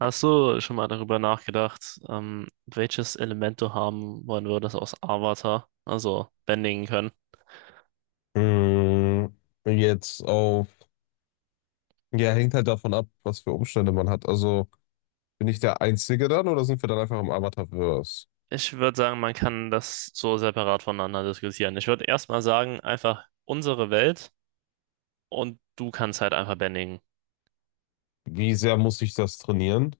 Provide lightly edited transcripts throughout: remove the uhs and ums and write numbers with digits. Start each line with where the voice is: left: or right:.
right: Hast du schon mal darüber nachgedacht, welches Element du haben wollen würdest aus Avatar, also bändigen können?
left: Mm, jetzt auf, ja, hängt halt davon ab, was für Umstände man hat. Also bin ich der Einzige dann oder sind wir dann einfach im Avatarverse?
right: Ich würde sagen, man kann das so separat voneinander diskutieren. Ich würde erstmal sagen, einfach unsere Welt und du kannst halt einfach bändigen.
left: Wie sehr muss ich das trainieren?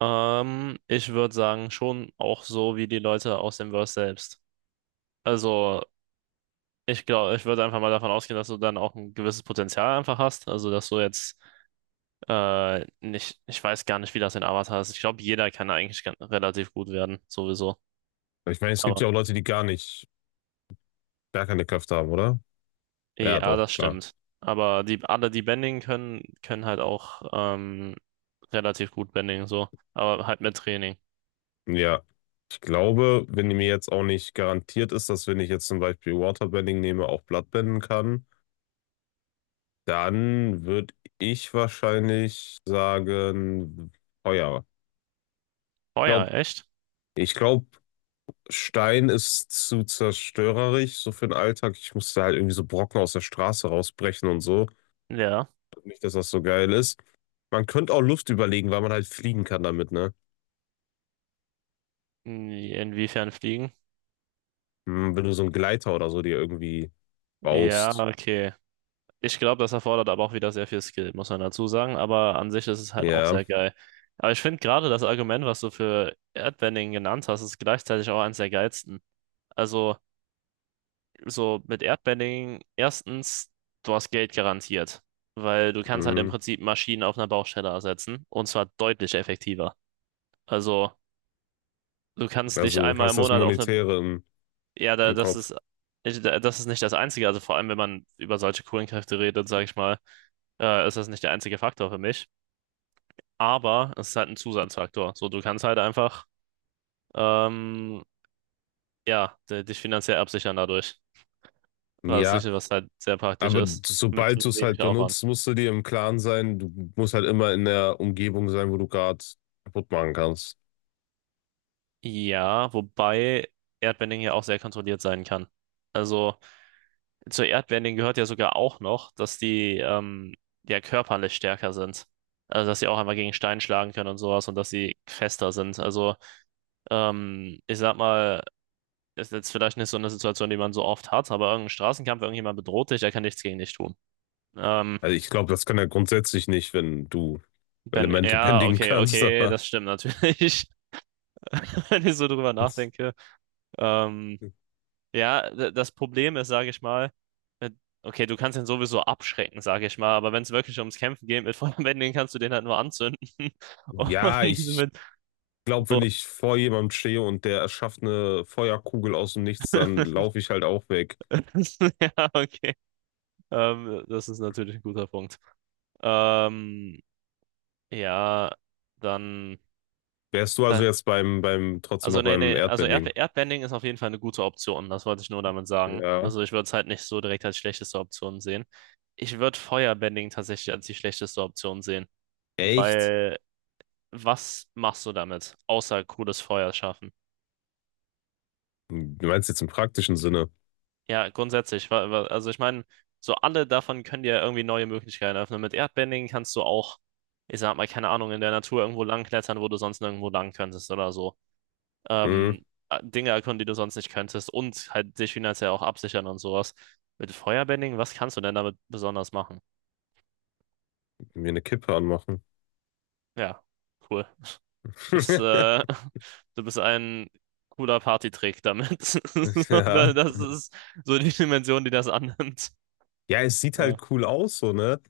right: Ich würde sagen, schon auch so wie die Leute aus dem Verse selbst. Also, ich glaube, ich würde einfach mal davon ausgehen, dass du dann auch ein gewisses Potenzial einfach hast. Also, dass du jetzt nicht, ich weiß gar nicht, wie das in Avatar ist. Ich glaube, jeder kann eigentlich relativ gut werden, sowieso.
left: Ich meine, es gibt
right: Aber
left: ja auch Leute, die gar nicht, gar keine Kräfte haben, oder? Ja,
right: ja,
left: doch,
right: das
left: klar.
right: stimmt. Aber die, alle, die Bending können, können halt auch relativ gut Bending, so. Aber halt mit Training.
left: Ja. Ich glaube, wenn mir jetzt auch nicht garantiert ist, dass wenn ich jetzt zum Beispiel Waterbending nehme, auch Bloodbenden kann, dann würde ich wahrscheinlich sagen, Feuer.
right: Oh
left: Ich
right: ja,
left: glaube,
right: echt?
left: ich glaube, Stein ist zu zerstörerisch, so für den Alltag. Ich musste halt irgendwie so Brocken aus der Straße rausbrechen und so.
right: Ja.
left: Nicht, dass das so geil ist. Man könnte auch Luft überlegen, weil man halt fliegen kann damit, ne?
right: Hm, inwiefern fliegen?
left: Hm, wenn du so einen Gleiter oder so dir irgendwie
right: Ja,
left: baust.
right: okay. Ich glaube, das erfordert aber auch wieder sehr viel Skill, muss man dazu sagen. Aber an sich ist es halt auch
left: Ja,
right: sehr geil. Aber ich finde gerade das Argument, was du für Erdbending genannt hast, ist gleichzeitig auch eines der geilsten. Also, so mit Erdbedding, erstens, du hast Geld garantiert, weil du kannst halt im
left: hm.
right: Prinzip Maschinen auf einer Baustelle ersetzen und zwar deutlich effektiver. Also du kannst dich
left: Also
right: einmal im
left: hast das
right: Monat auf eine,
left: Monetäre
right: ja,
left: im
right: das
left: Kopf.
right: ist, das ist nicht das Einzige, also vor allem, wenn man über solche Kohlenkräfte redet, sage ich mal, ist das nicht der einzige Faktor für mich, aber es ist halt ein Zusatzfaktor. So, du kannst halt einfach, ähm, ja, dich finanziell absichern dadurch, was,
left: Ja,
right: was halt sehr praktisch
left: aber
right: ist, mit
left: sobald du es halt
right: wenig Aufwand.
left: benutzt, musst du dir im Klaren sein, du musst halt immer in der Umgebung sein, wo du gerade kaputt machen kannst.
right: Ja, wobei Erdbending ja auch sehr kontrolliert sein kann. Also zu Erdbending gehört ja sogar auch noch, dass die ja körperlich stärker sind. Also dass sie auch einmal gegen Stein schlagen können und sowas und dass sie fester sind. Also ich sag mal, ist jetzt vielleicht nicht so eine Situation, die man so oft hat, aber irgendein Straßenkampf, irgendjemand bedroht dich, der kann nichts gegen dich tun. Ähm,
left: Also ich glaube, das kann er grundsätzlich nicht, wenn du
right: wenn,
left: Elemente
right: ja,
left: bändigen
right: okay,
left: kannst.
right: okay,
left: Aber
right: das stimmt natürlich, wenn ich so drüber nachdenke. Ähm, Ja, das Problem ist, sage ich mal, äh, okay, du kannst ihn sowieso abschrecken, sage ich mal, aber wenn es wirklich ums Kämpfen geht mit Feuerbändigen, kannst du den halt nur anzünden. Und
left: ja, ich
right: mit
left: glaube,
right: so.
left: wenn ich vor jemandem stehe und der erschafft eine Feuerkugel aus dem Nichts, dann laufe ich halt auch weg.
right: Ja, okay. Das ist natürlich ein guter Punkt. Ähm, ja, dann,
left: Wärst du also
right: dann.
left: jetzt trotzdem
right: Also,
left: noch
right: nee,
left: beim
right: nee, also
left: Erdbending?
right: Erdbending ist auf jeden Fall eine gute Option, das wollte ich nur damit sagen.
left: Ja.
right: Also, ich würde es halt nicht so direkt als schlechteste Option sehen. Ich würde Feuerbending tatsächlich als die schlechteste Option sehen,
left: Echt?
right: weil was machst du damit, außer cooles Feuer schaffen?
left: Du meinst jetzt im praktischen Sinne?
right: Ja, grundsätzlich. Also ich meine, so alle davon können dir ja irgendwie neue Möglichkeiten öffnen. Mit Erdbending kannst du auch, ich sag mal, keine Ahnung, in der Natur irgendwo langklettern, wo du sonst nirgendwo lang könntest oder so.
left: Hm,
right: Dinge erkunden, die du sonst nicht könntest und halt dich finanziell auch absichern und sowas. Mit Feuerbending, was kannst du denn damit besonders machen?
left: mir eine Kippe anmachen.
right: Ja, cool. bist, du bist ein cooler Partytrick damit. So,
left: Ja.
right: das ist so die Dimension, die das annimmt.
left: Ja, es sieht
right: Ja.
left: halt cool aus, so, ne?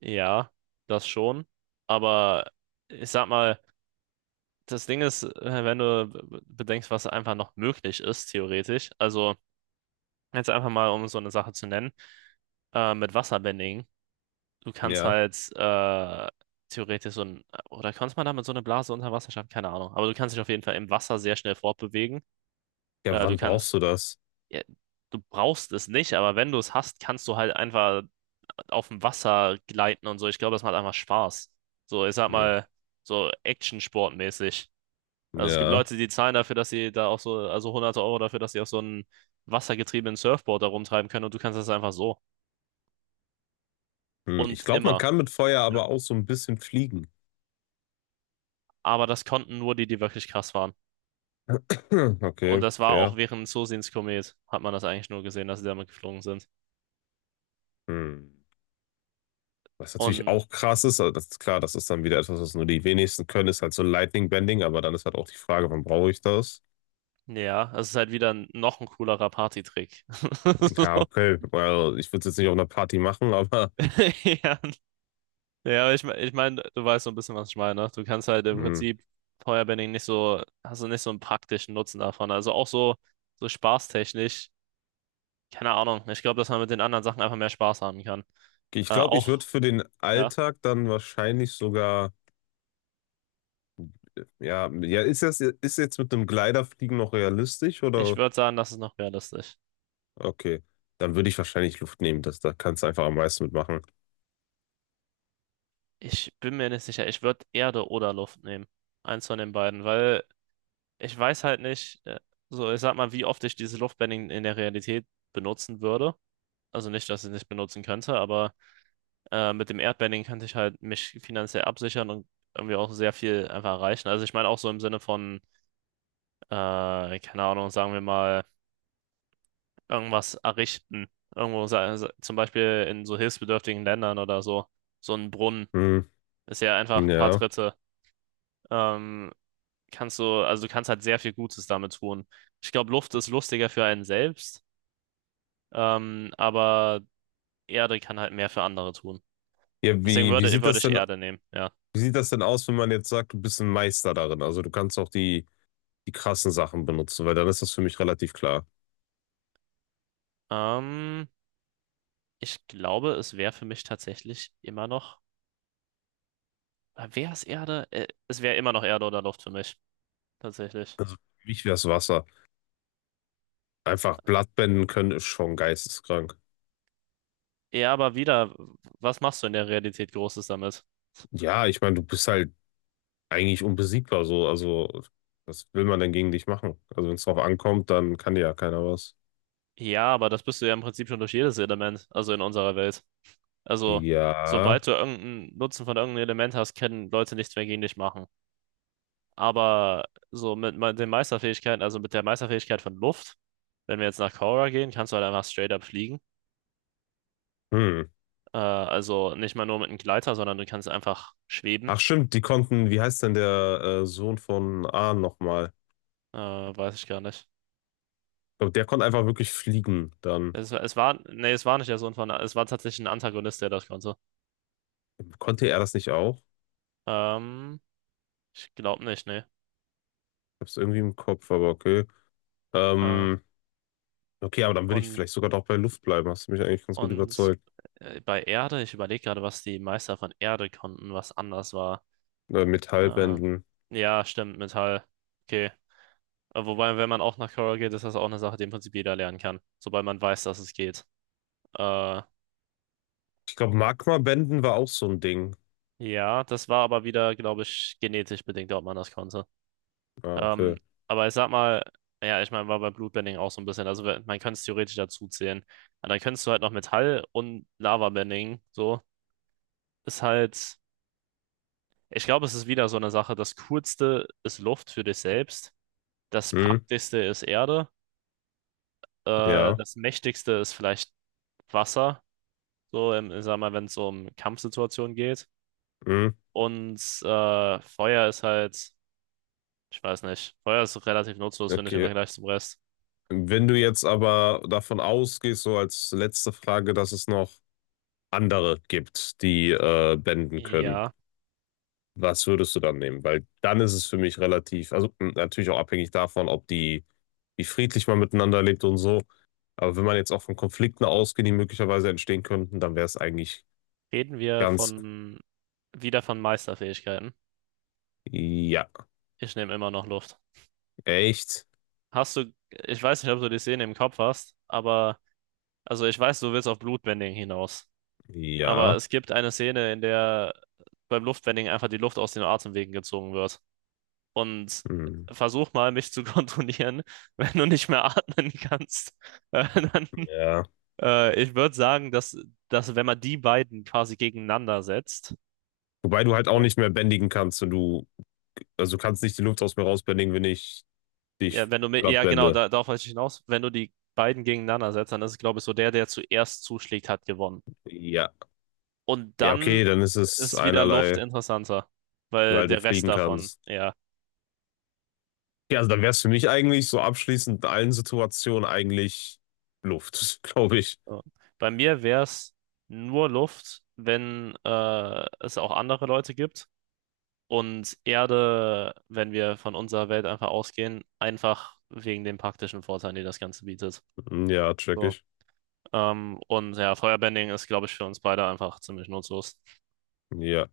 right: Ja, das schon. Aber ich sag mal, das Ding ist, wenn du bedenkst, was einfach noch möglich ist, theoretisch. Also, jetzt einfach mal, um so eine Sache zu nennen, mit Wasserbending. Du kannst
left: Ja.
right: halt theoretisch so ein, oder kannst man damit so eine Blase unter Wasser schaffen? Keine Ahnung. Aber du kannst dich auf jeden Fall im Wasser sehr schnell fortbewegen.
left: Ja,
right: Du
left: wann brauchst
right: kannst
left: du das?
right: ja, du brauchst es nicht, aber wenn du es hast, kannst du halt einfach auf dem Wasser gleiten und so. Ich glaube, das macht einfach Spaß. So, ich sag
left: Hm.
right: mal, so Action-Sportmäßig. Also es gibt
left: Ja.
right: Leute, die zahlen dafür, dass sie da auch so, also hunderte Euro dafür, dass sie auf so einem wassergetriebenen Surfboard da rumtreiben können und du kannst das einfach so.
left: Hm, ich
right: Und
left: glaube, man
right: immer.
left: kann mit Feuer
right: Ja.
left: aber auch so ein bisschen fliegen.
right: Aber das konnten nur die, die wirklich krass waren. Und
left: Okay,
right: das war auch
left: fair.
right: während Sosins Komet, hat man das eigentlich nur gesehen, dass sie damit geflogen sind.
left: Hm. Was natürlich
right: Und
left: auch krass ist, aber das ist klar, das ist dann wieder etwas, was nur die wenigsten können, ist halt so Lightning Bending, aber dann ist halt auch die Frage, wann brauche ich das?
right: ja, es ist halt wieder noch ein coolerer Partytrick.
left: Ja, okay, well, ich würde es jetzt nicht auf einer Party machen, aber
right: Ja, ja, aber ich, ich meine, du weißt so ein bisschen, was ich meine. Ne? Du kannst halt im
left: hm.
right: Prinzip Feuerbending nicht so, hast du nicht so einen praktischen Nutzen davon. Also auch so, so spaßtechnisch, keine Ahnung. Ich glaube, dass man mit den anderen Sachen einfach mehr Spaß haben kann.
left: Ich glaube, ich würde
right: Auch,
left: für den
right: ja,
left: Alltag dann wahrscheinlich sogar, ja, ja, ist das, ist jetzt mit einem Gliderfliegen noch realistisch
right: ich
left: oder?
right: würde sagen, das ist noch realistisch.
left: Okay, dann würde ich wahrscheinlich Luft nehmen, das, da kannst du einfach am meisten mitmachen.
right: Ich bin mir nicht sicher. Ich würde Erde oder Luft nehmen. Eins von den beiden, weil ich weiß halt nicht, so, ich sag mal, wie oft ich dieses Luftbending in der Realität benutzen würde. Also nicht, dass ich es nicht benutzen könnte, aber. Mit dem Erdbanding kann ich halt mich finanziell absichern und irgendwie auch sehr viel einfach erreichen. Also ich meine auch so im Sinne von, keine Ahnung, sagen wir mal, irgendwas errichten. Irgendwo, zum Beispiel in so hilfsbedürftigen Ländern oder so. So ein Brunnen
left: Hm,
right: ist ja einfach ein paar
left: ja.
right: Tritte. Ähm, kannst du, also du kannst halt sehr viel Gutes damit tun. Ich glaube, Luft ist lustiger für einen selbst, aber Erde kann halt mehr für andere tun.
left: Ja,
right: Deswegen
left: wie sieht
right: würde
left: das
right: ich
left: denn,
right: Erde nehmen, ja.
left: wie sieht das denn aus, wenn man jetzt sagt, du bist ein Meister darin? Also du kannst auch die, die krassen Sachen benutzen, weil dann ist das für mich relativ klar.
right: Ähm, ich glaube, es wäre für mich tatsächlich immer noch. Wäre es Erde? Es wäre immer noch Erde oder Luft für mich. Tatsächlich.
left: Für mich wär's Wasser. Einfach Blattbänden können ist schon geisteskrank.
right: Ja, aber wieder, was machst du in der Realität Großes damit?
left: Ja, ich meine, du bist halt eigentlich unbesiegbar so. Also, was will man denn gegen dich machen? Also, wenn es drauf ankommt, dann kann dir ja keiner was.
right: Ja, aber das bist du ja im Prinzip schon durch jedes Element, also in unserer Welt. Also,
left: Ja.
right: sobald du irgendeinen Nutzen von irgendeinem Element hast, können Leute nichts mehr gegen dich machen. Aber so mit den Meisterfähigkeiten, also mit der Meisterfähigkeit von Luft, wenn wir jetzt nach Korra gehen, kannst du halt einfach straight up fliegen.
left: Hm.
right: Also nicht mal nur mit einem Gleiter, sondern du kannst einfach schweben.
left: Ach stimmt, die konnten, wie heißt denn der Sohn von Ahn nochmal?
right: Weiß ich gar nicht.
left: Ich glaub, der konnte einfach wirklich fliegen. Dann
right: Es war, nee, es war nicht der Sohn von, es war tatsächlich ein Antagonist, der das konnte.
left: konnte er das nicht auch?
right: Ähm, ich glaube nicht, nee.
left: Hab's irgendwie im Kopf, aber okay.
right: Äh,
left: Ähm, okay, aber dann würde ich
right: und,
left: vielleicht sogar doch bei Luft bleiben. Hast du mich eigentlich ganz gut
right: und
left: überzeugt.
right: bei Erde, ich überlege gerade, was die Meister von Erde konnten, was anders war. Äh,
left: Metallbänden.
right: ja, stimmt, Metall. Okay. Wobei, wenn man auch nach Korra geht, ist das auch eine Sache, die im Prinzip jeder lernen kann, sobald man weiß, dass es geht. Äh,
left: Ich glaube, Magmabänden war auch so ein Ding.
right: ja, das war aber wieder, glaube ich, genetisch bedingt, ob man das konnte.
left: Ah,
right: Ähm,
left: okay.
right: aber ich sag mal, ja, ich meine, war bei Bloodbending auch so ein bisschen. Also man könnte es theoretisch dazu zählen. Aber dann könntest du halt noch Metall und Lavabending. So ist halt, ich glaube, es ist wieder so eine Sache. Das Coolste ist Luft für dich selbst. Das
left: Hm,
right: Praktischste ist Erde.
left: ja.
right: Das Mächtigste ist vielleicht Wasser. So, im, ich sag mal, wenn es so um Kampfsituationen geht.
left: Hm,
right: Und Feuer ist halt, ich weiß nicht, Feuer ist relativ nutzlos, finde ich, im
left: okay.
right: Vergleich zum Rest.
left: Wenn du jetzt aber davon ausgehst, so als letzte Frage, dass es noch andere gibt, die bänden können,
right: Ja.
left: was würdest du dann nehmen? Weil dann ist es für mich relativ, also mh, natürlich auch abhängig davon, ob die, wie friedlich man miteinander lebt und so. Aber wenn man jetzt auch von Konflikten ausgeht, die möglicherweise entstehen könnten, dann wäre es eigentlich
right: Reden wir
left: ganz,
right: von wieder von Meisterfähigkeiten.
left: ja,
right: Ich nehme immer noch Luft.
left: echt,
right: Hast du, ich weiß nicht, ob du die Szene im Kopf hast, aber, also ich weiß, du willst auf Blutbending hinaus. Aber
left: ja,
right: es gibt eine Szene, in der beim Luftbending einfach die Luft aus den Atemwegen gezogen wird. Und
left: hm,
right: versuch mal, mich zu kontrollieren, wenn du nicht mehr atmen kannst. Dann,
left: ja.
right: ich würde sagen, dass, dass wenn man die beiden quasi gegeneinander setzt,
left: Wobei du halt auch nicht mehr bändigen kannst und du, also du kannst nicht die Luft aus mir rausbändigen, wenn ich dich
right: ja, wenn du mit,
left: platt
right: ja genau,
left: bände.
right: da, darauf wollte ich hinaus. Wenn du die beiden gegeneinander setzt, dann ist, es, glaube ich, so der, der zuerst zuschlägt, hat gewonnen.
left: Ja.
right: Und
left: Ja,
right: dann
left: okay, dann ist es
right: ist wieder Luft
left: einerlei,
right: interessanter, weil
left: weil du
right: der Rest
left: fliegen
right: davon,
left: kannst.
right: ja.
left: Ja, also dann wäre es für mich eigentlich so abschließend in allen Situationen eigentlich Luft, glaube ich.
right: So. Bei mir wäre es nur Luft, wenn es auch andere Leute gibt. Und Erde, wenn wir von unserer Welt einfach ausgehen, einfach wegen den praktischen Vorteilen, die das Ganze bietet.
left: Hm, ja, check
right: So.
left: ich.
right: Und ja, Feuerbending ist, glaube ich, für uns beide einfach ziemlich nutzlos.
left: Ja.